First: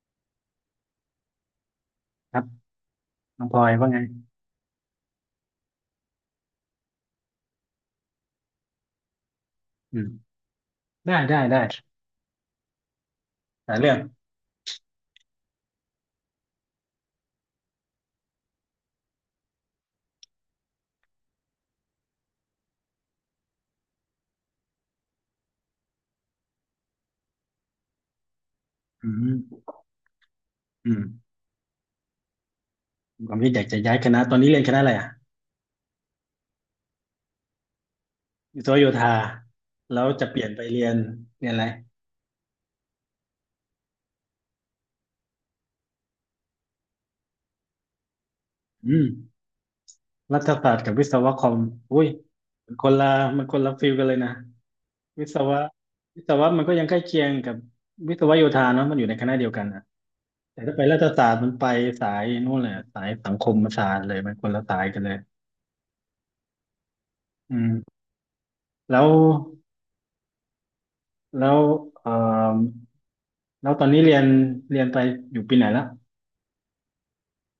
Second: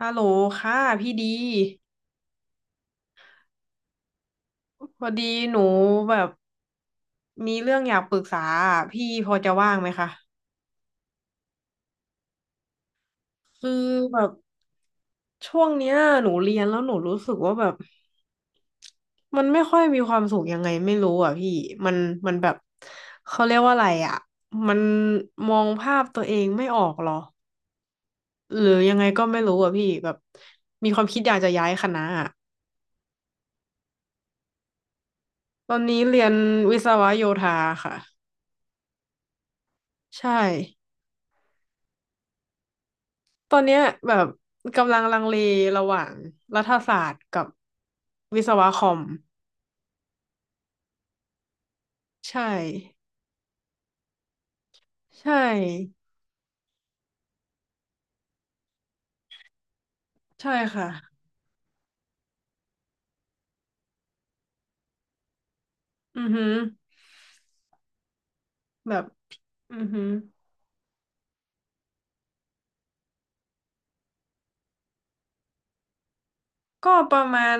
ฮัลโหลค่ะพี่ดีครับน้องพลอยว่าไงพอดีหนูแบบมีเรื่องอยากปรึกษาอะพี่พอจะว่างไหมอืมคะได้ได้ได้หคือลายเรื่องแบบช่วงเนี้ยหนูเรียนแล้วหนูรู้สึกว่าแบบมันไม่ค่อยมีความสุขยังไงไม่รู้อ่ะพี่มันแบบเขาเรียกว่าอะไรอ่ะมันมองภาพตัวเองไม่ออกหรอหรือยังไงอืก็ไม่รู้มอ่ะพี่แบบอืมีคมวามคิดอยากจะย้ายคณะอะผมคิดอยากจะย้ายคณะตอนนี้เรียนคณะอะไรอ่ะตอนนี้เรียนวิศวะโยธาค่ะวิศวโยธาแล้วจะใช่ เปลี่ยนไปเรียนเรียนอะไรตอนเนี้ยแบบกำลังลังเลระหว่างรัฐศาสตร์กับวิศวะคออืมมรัฐศาสตร์กับวิศวะคอมอุ้ยใช่มันคนละมันคนละฟิลกันเลยนะวิใช่ศวะวิศวะมันก็ยังใกล้เคียงกับวิศวโยธาเนาะมันอยู่ในคณะเดียวกันนะใช่แต่ถ้าไปค่ะรัฐศาสตร์มันไปสายนู่นเลยอะสายสังคมศาสตร์เลยมันคนละสายกันเลยอือหืออืมแบแล้บวอือหือแล้วเอ่อ แล้วตอนนี้เรียนเรียนไปอยู่ปีไหนแล้วก็ประมาณ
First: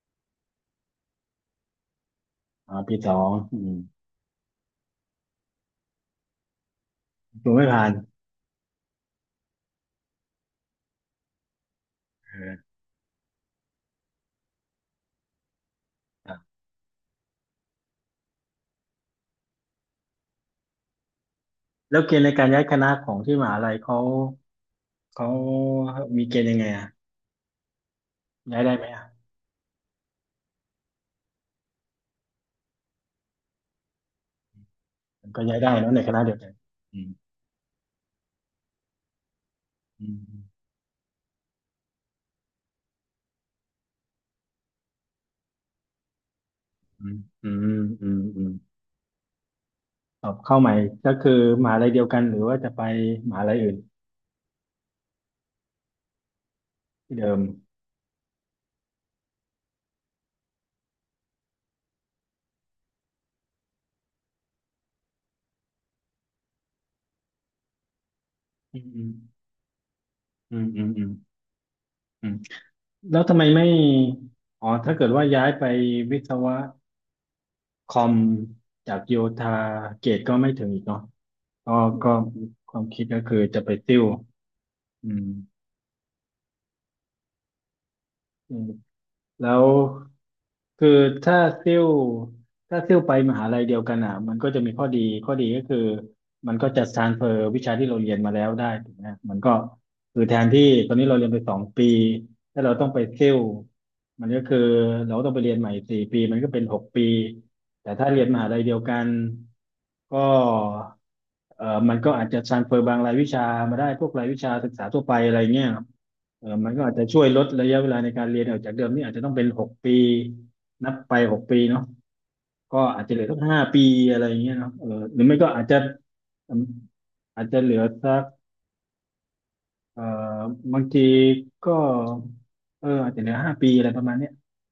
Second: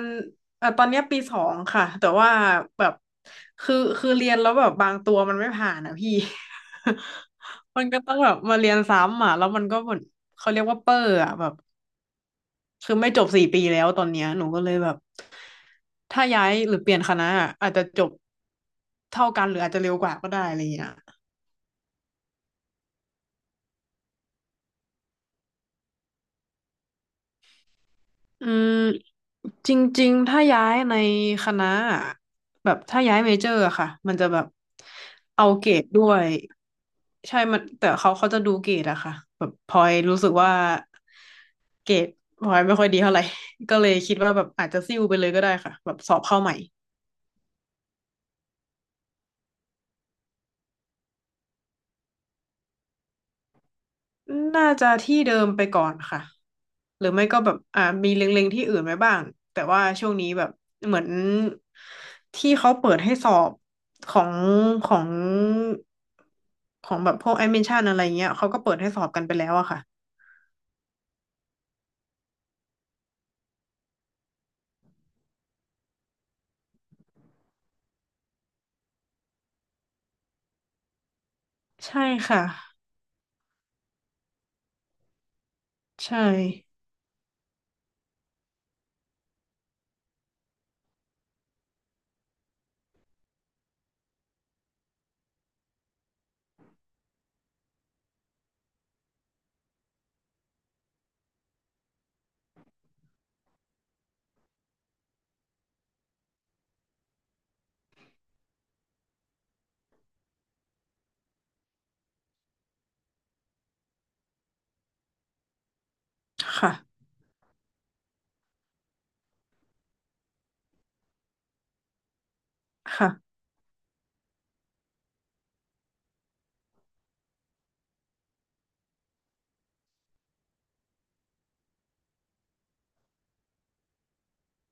ตอนเนี้ยปีสองค่ะแต่ว่าอ๋าแบบปีสองอืมคือเรียนแล้วแบบบางตัวมันไม่ผ่านอ่ะพี่ ดูไม่ มัผ่านนก็ต้องแบบมาเรียนซ้ำอ่ะแล้วมันก็เหมือนเขาเรียกว่าเปอร์อ่ะแบบ เออคือไม่จบสี่ปีแล้วตอนเนี้ยหนูก็เลยแบบถ้าครัย้าบยหรือเปลี่ยนคณะอะอาจจะจบเท่ากันหรืออาจจะเร็วกว่าก็ได้อะไรอย่างเงี้ยแล้วเกณฑ์ในการย้ายคณะของที่มหาลัยเขาเขามีเกณฑ์ยังไงอ่ะอืย้ายมได้ไหมอ่ะจริงๆถ้าย้ายในคณะอะแบบถ้าย้ายเมเจอร์อะค่ะมันจะแบบมันก็เอาย้ายเกได้รดเนอะในด้ควณะยเดียวกันอืมใช่มันแต่เขาเขาจะดูเกรดอะค่ะแบบพลอยอืรู้สึกว่ามเกรดพลอยไม่ค่อยดีเท่าไหร่ ก็เลยคิดว่าแบบอาจจะซิ่วไปเลยก็ได้ค่ะแบบสอบเข้าใหม่ อืมอืมอืมอืมสอบเข้าใหม่ก็คือมหาลัยเดียวกันหรือว่าจะไปมหาลัยอื่นน่าจะที่เดิมไปก่อนค่ะหรือที่ไม่เดิก็มแบบมีเล็งๆที่อื่นไว้บ้างแต่ว่าช่วงนี้แบบเหมือนที่เขาเปิดให้สอบของของของแบบพวกแอดมิชชั่นอะไรเงี้ยเขาก็เปิอืดให้สอบกันไปมแล้วอะค่ะอืมอืมอืมอืมอืมแล้วทำไมไม่อ๋อถ้าเกิดว่าย้ายไปวิศวะ คอมจากโยธาเกรดก็ไม่ถึงอีกเนาะก็ใช่ก็ค่ะความคิดก็คือจะไปซิ่วอืมใช่อืมแล้วคือถ้าซิ่วถ้าซิ่วไปมหาลัยเดียวกันอ่ะมันก็จะมีข้อดีข้อดีก็คือ มันก็จะ transfer วิชาที่เราเรียนมาแล้วได้ถูกไหมมันก็คือแทนที่ตอนนี้เราเรียนไปสองปีถ้าเราต้องไปซิ่วมันก็คือเราต้องไปเรียนใหม่สี่ปีมันก็เป็นหกปีแต่ถ้าเรียนมหาลัยเดียวกันก็เออมันก็อาจจะ transfer บางรายวิชามาได้พวกรายวิชาศึกษาทั่วไปอะไรเงี้ยครับเอคอมั่ะนก็อาจจะช่วยลดระยะเวลาในการเรียนออกจากเดิมนี่อาจจะต้องเป็นหกปีนับไปหกปีเนาะ ก็อาจจะเหลือค่ะสักห้าปีอะไรอย่างเงี้ยเนาะเออหรือไม่ก็อาจจะอืมอาจจะเหลือสักเอ่อบางทีก็เอออาจจะเหลือห้าปีอะไรประมาณเนี้ย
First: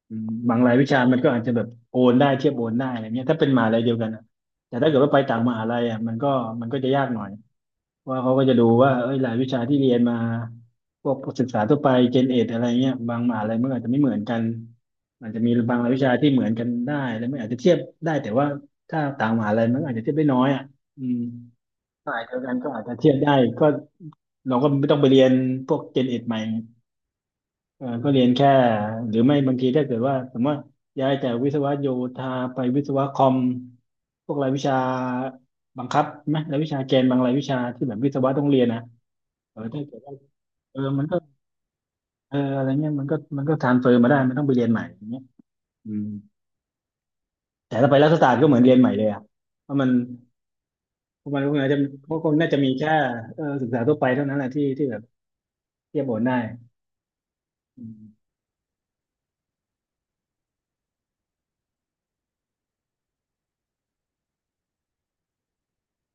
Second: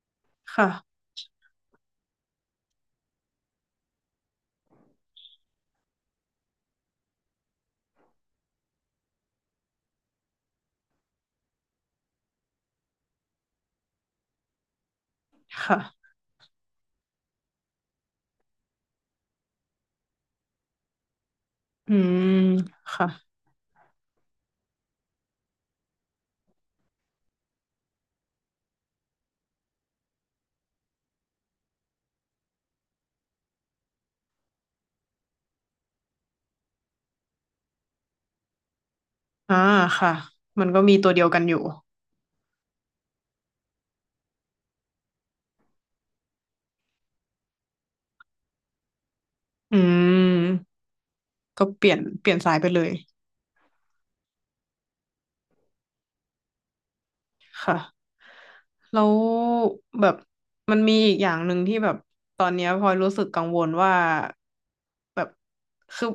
อืมบางค่ะรายวิชามันก็อาจจะแบบโอนได้เทียบโอนได้อะไรเงี้ยถ้าเป็นมหาลัยเดียวกันนะแต่ถ้าเกิดว่าไปต่างมหาลัยอ่ะมันก็จะยากหน่อย ว่าเขาก็จะดูว่าเอ้ยรายวิชาที่เรียนมาพวกศึกษาทั่วไปเจนเอ็ดอะไรเงี้ยบางมหาลัยมันอาจจะไม่เหมือนกันอาจจะมีคบางรายวิชา่ะที่เหมือนกันได้แล้วไมันอาจจะเทียบได้แต่ว่าถ้าต่างมหาลัยมันอาจจะเทียบได้น้อยอ่ะอืมอืสายมเดียวกันก็อาจจะค่ะเทียบได้ก็เราก็ไม่ต้องไปเรียนพวกเจนเอ็ดใหม่เออก็เรียนแค่หรือไม่บางทีถ้าเกิดว่าสมมติว่าย้ายจากวิศวะโยธาไปวิศวะคอมพวกรายวิชาบังคับไหมรายวิชาเกนบางรายวิชาที่แบบวิศวะต้องเรียนนะ เออ่าอถ้าเกิดค่ะว่ามันเอก็อมีมันตัวก็เดียวกันอยู่เอออะไรเงี้ยมันก็ทรานเฟอร์มาได้ไม่ต้องไปเรียนใหม่อย่างเงี้ยอืมแต่ถ้าไปรัฐศาสตร์ก็เหมือนเรียนใหม่เลยอ่ะเพอืราะมันมเพราะมันก็คงก็อาจจะเปลี่ยนพวก็เปคงลี่ยนน่าสาจะยไปมีเลแค่ย เออศึกษาทั่วไปเท่านั้นแหละที่ที่แบบเทียบโอนได้อืค่ะมแล้วแบบมันมีอีกอย่างหนึ่งที่แบบตอนเนี้ยพลอยรู้สึกกังวลว่าแบบคือ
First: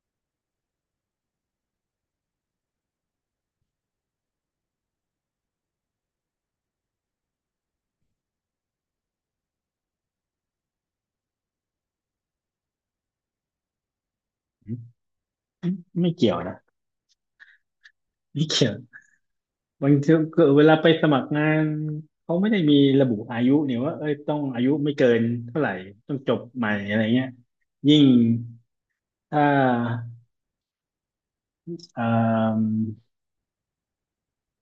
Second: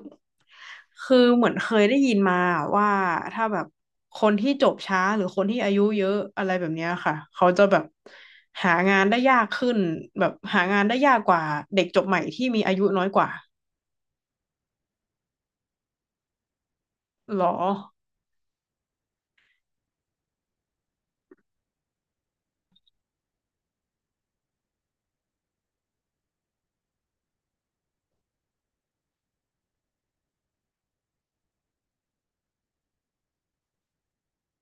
คือเหมือนเคยได้ยินมาว่าถ้าแบบคนที่จบช้าหรือคนที่อายุเยอะอะไรแบบเนี้ยค่ะเขาจะแบบหางานได้ยากขึ้นแบบหางานได้ยากกว่าเด็กจบใหม่ที่มีอายุน้อยกว่าไม่เกี่ยวนะหรอไม่เกี่ยวบางทีก็เวลาไปสมัครงานเขาไม่ได้มีระบุอายุเนี่ยว่าเอ้ยต้องอายุไม่เกินเท่าไหร่ต้องจบใหม่อะไรเงี้ยยิ่งถ้าเอ่อ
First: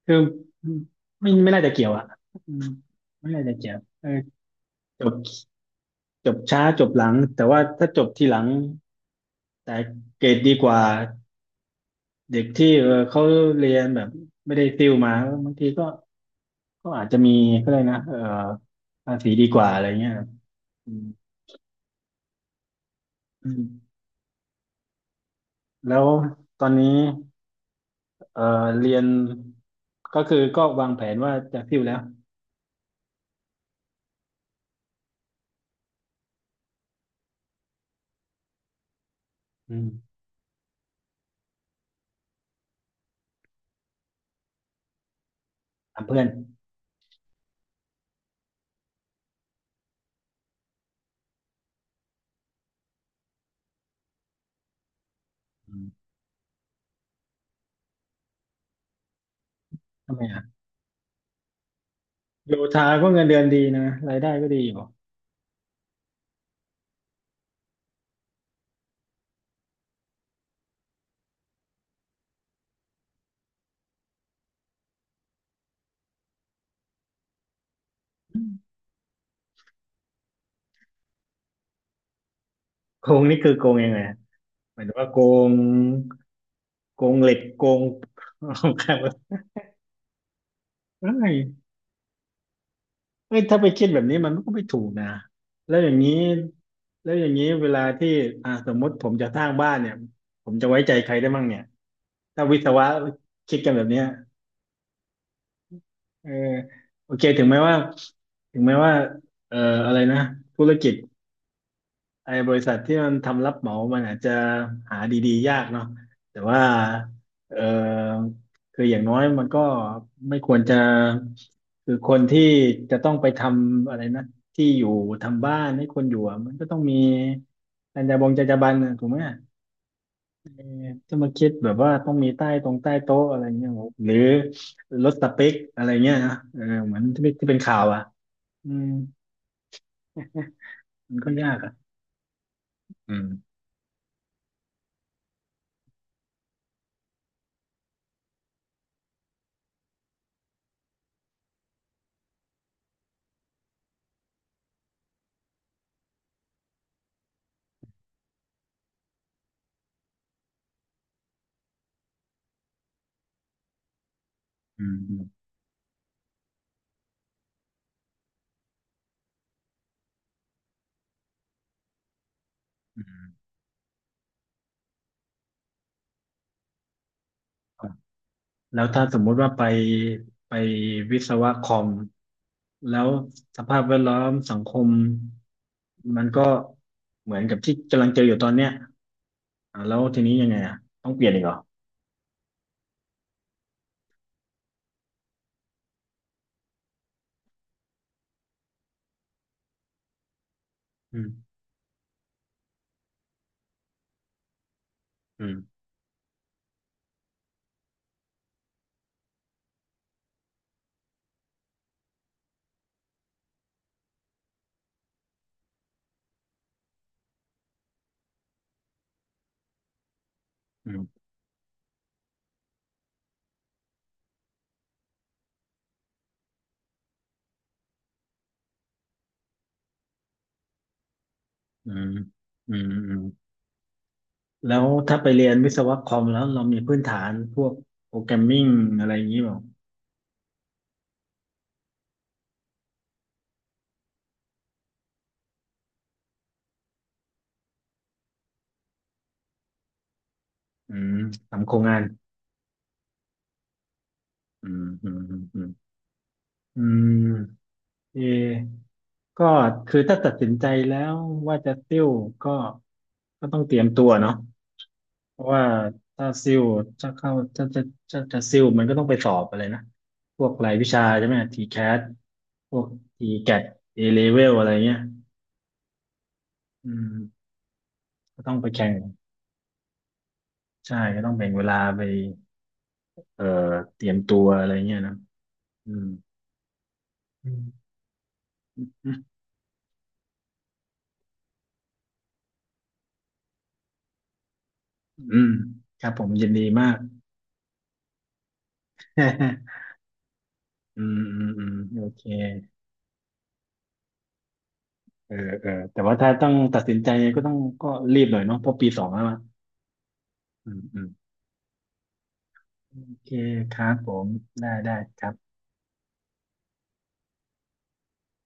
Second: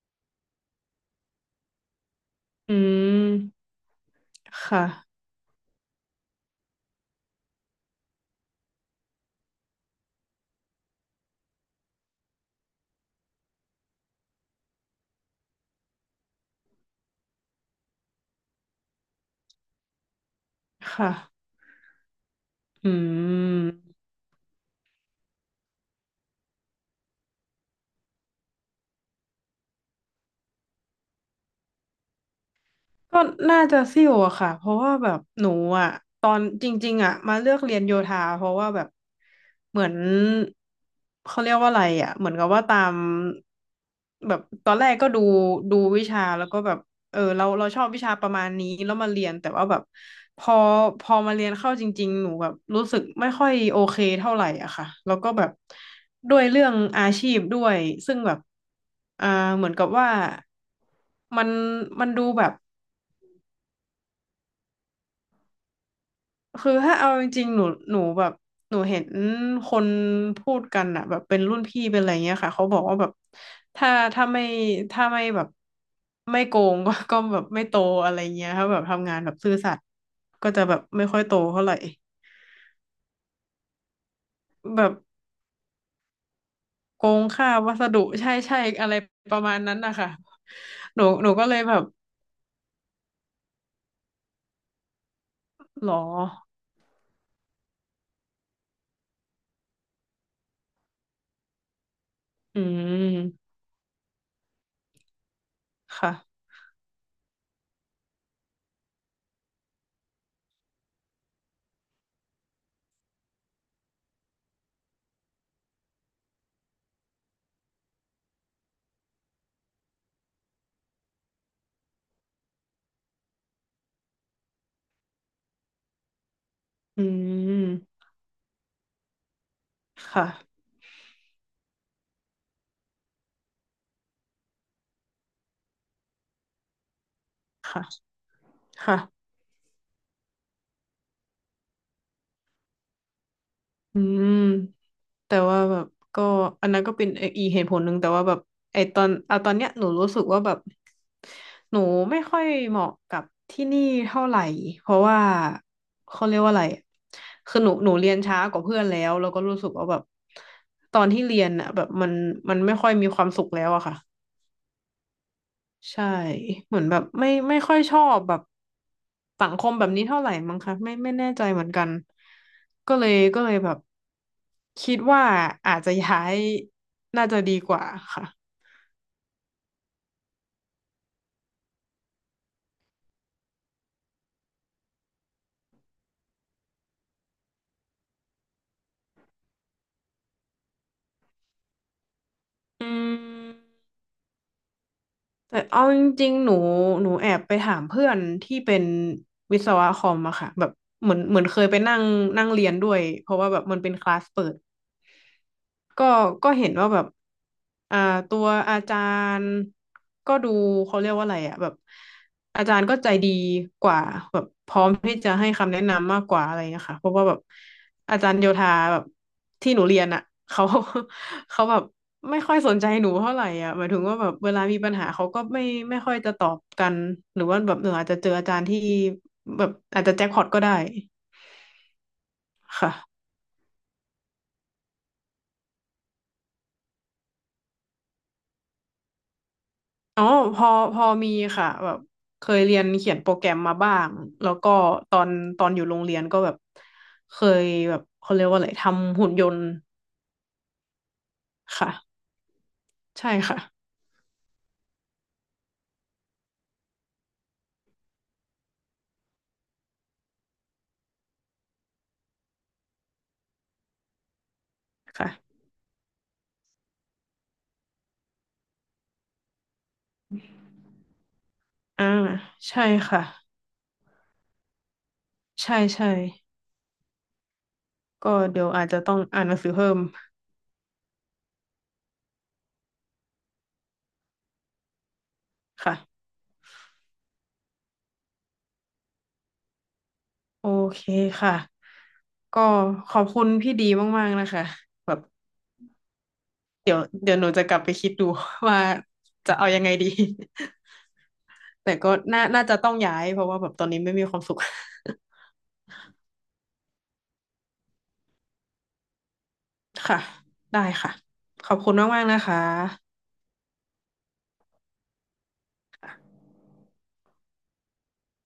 คือไม่น่าจะเกี่ยวอ่ะอืมอืไม่น่าจะมเกี่ยวเออค่ะจบจบช้าจบหลังแต่ว่าถ้าจบทีหลังแต่เกรดดีกว่าเด็กที่เออเขาเรียนแบบไม่ได้ติวมาบางทีก็ก็อาจจะมีก็เลยนะเออภาษีดีกว่าอะไรเงี้ยอืมค่ะอือืมม แล้วตอนนี้เออเรียนก็คือก็วางแผนว่าจะติวแล้วก็น่าจะซิ่วอะค่ะเพราะว่าแบบหนูอะตอนจริงๆอะมาเลือกเรียนโยธาเพราะว่าแบบอืเหมืมอนเขาเรียกว่าอะไรอะเหมือนกับว่าตามแบบตอนแรกก็ดูดูถาวิมเพื่ชาอนแล้วก็แบบเออเราชอบวิชาประมาณนี้แล้วมาเรียนแต่ว่าแบบพอพอมาเรียนเข้าจริงๆหนูแบบรู้สึกไม่ค่อยโอเคเท่าไหร่อะค่ะแล้วก็แบบอืมด้วยเรื่องอาชีพด้วยซึ่งแบบอ่าเหมือนกับว่าทำไมอ่ะมันมันดูแบโยบ ธาก็เงินเดือนดีนะรายได้ก็ดีอยู่ คือถ้าเอาจริงๆ หนูหนูแบบหนูเห็นคนพูดกันอะแบบเป็นรุ่นพี่เป็นอะไรเงี้ยค่ะเขาบอกว่าแบบถ้าถ้าไม่ถ้าไม่แบบไม่โกงก็แบบไม่โตอะไรเงี้ยถ้าแบบทำงานแบบซื่อสัตย์ก็จะแบบไม่ค่อยโตเท่าไหร่โกงนี่คือโกงยังไงฮะหแบมายถึบงว่าโกงโกโกงงเหล็กค่าโกวัง สดุใช่ใช่ คอะไรรับประมาณนั้นนะคะหนูเอ้หนูยก็เลยแบบเอ้ยถ้าไปคิดแบบนี้มันก็ไม่ถูกนะ แล้วหอรย่าองนี้แล้วอย่างนี้เวลาที่อ่าสมมติผมจะสร้างบ้านเนี่ย ผมจะไว้ใจใครได้มั่งเนี่ย ถ้าวิอืศวะม คิดกันแบบเนี้ยเออค่ะ โอเคถึงแม้ว่าเอ่ออะไรนะธุรกิจ ไอ้บริษัทที่มันทำรับเหมามันอาจจะหาดีๆยากเนาะแต่ว่าเออคืออย่างน้อยมันก็ไม่ควรจะคือคนที่จะต้องไปทำอะไรนะที่อยู่ทำบ้านให้คนอยู่อะมันก็ต้องมีอืจม รรยาบงจรรยาบรรณอะถูกไหมค่ะ จะมาคิดแบบว่าต้องมีใต้ตรงใต้โต๊ะอะไรเงี้ยโหหรือลดสเปคอะไรเงี้ยนะเออเหมือนที่เป็นข่าค่ะวอ่ะอืมค่ะมันก็ยากอ่ะอืมอืม แต่ว่าแบบก็อันนั้นก็เป็นอีกเหตุผลหนึ่งแต่ว่าแบบไอตอนเอาตอนเนี้ยหนูรู้สึกว่าแบบหนูไม่ค่อยเหมาะกับที่นี่เท่าไหร่เพราะว่าเขาเรียกว่าอะไรคือหนูเรียนช้ากว่าเพื่อนแล้วก็รู้สึกว่าแบบตอนที่เรียนอ่ะแบบมันไม่ค่อยมีความสุขแล้วอะค่ะ อืมอืมใช่เหมือนแบบไม่ค่อยชอบแบบสังคมแบบนี้เท่าไหร่มั้งคะไม่ไม่แน่ใจเหมือนกันก็อืเลยม ก็เลยแบบคิดว่าอาจจะย้ายน่าจะดีกว่าค่ะแล้วถ้าสมมุติว่าไปวิศวะคอมแล้วสภาพแวดล้อมสังคมมันก็เหมือนกับที่กำลังเจออยู่ตอนเนี้ยอ่ะแล้วทีนี้ยังไงอ่ะต้องเปลี่ยนอีกเหรออืมแต่เอาจริงๆหนูแอบไปถามเพื่อนที่เป็นวิศวะคอมอะค่ะแบบเหมืออืนมเหมือนเคยไปนั่งนั่งเรียนด้วยเพราะว่าแบบมันเป็นคลาสเปิด อืมก็ก็เห็นว่าแบบอ่าตัวอาจารย์ก็ดูเขาเรียกว่าอะไรอะแบบอาจารย์ก็ใจดีกว่าแบบพร้อมที่จะให้คำแนะนำมากกว่าอะไรเงี้ยค่ะเพราะว่าแบบอาจารย์โยธาแบบที่หนูเรียนอ่ะเขา อืม เขาแบบไม่ค่อยสนใจหนูเท่าไหร่อ่ะหมายถึงว่าแบบเวลามีปัญหาเขาก็ไม่ไม่ค่อยจะตอบกันหรือว่าแบบหนูอาจจะเจออาจารย์ที่แบบอาจจะแจ็คพอตก็ได้อืมอืมค่ะ อืมแล้วถ้าไปเรียนวิศวะคอมแล้วเรามีพื้นฐานพวกโปรแกรมมิ่งอะไรอย่างนี้เปล่าอ๋อพอพอมีค่ะแบบเคยเรียนเขียนโปรแกรมมาบ้างแล้วก็ตอนตอนอยู่โรงเรียนก็แบบเคยแบบเขาเรียกว่าอะไรทำหุ่นยนต์อืมทำโครงงานค่ะใช่ค่ะอืมอืมอืมอืม เออก็คือถ้าตัดสินใจแล้วว่าจะซิ่วก็ก็ต้องเตรียมตัวเนาะเพราะค่ะว่าถ้าซิ่วจะเข้าจะจะจะซิ่วมันก็ต้องไปสอบอะไรนะพวกรายวิชาใช่ไหมทีแคทอ่าพใช่วกค่ะทีแกตเอเลเวลอะไรเงี้ยใช่ใช่อืมก็ก็ต้องเดี๋ยไปวอาจแข่งจะต้องอ่านหนังสือเพิ่มใช่ก็ต้องแบ่งเวลาไปเอ่อเตรียมตัวอะไรเงี้ยนะืค่ะมอืมอืมโอเคค่ะก็ขอบคุณพี่ดีมากๆนะคะแบบอืมครับผมยินดีมาเดี๋ก ยวเดี๋ยวหนูจะกลับไปคิดดู ว่าจะเอายั งไงดี อืมอืมอืม แต่โอก็เค น่าน่าจะต้องย้ายเพราะว่าแบบตอนนี้ไม่มีความสุข เออเออแต่ว่าถ้าต้องตัดสินใจก็ต้องก็รีบหน่อยเนาะเพราะปีสองแล้วอะค่ะอืมได้อืมค่ะขอบคุณมากๆนะคโอะเคครับผมได้ได้ครับ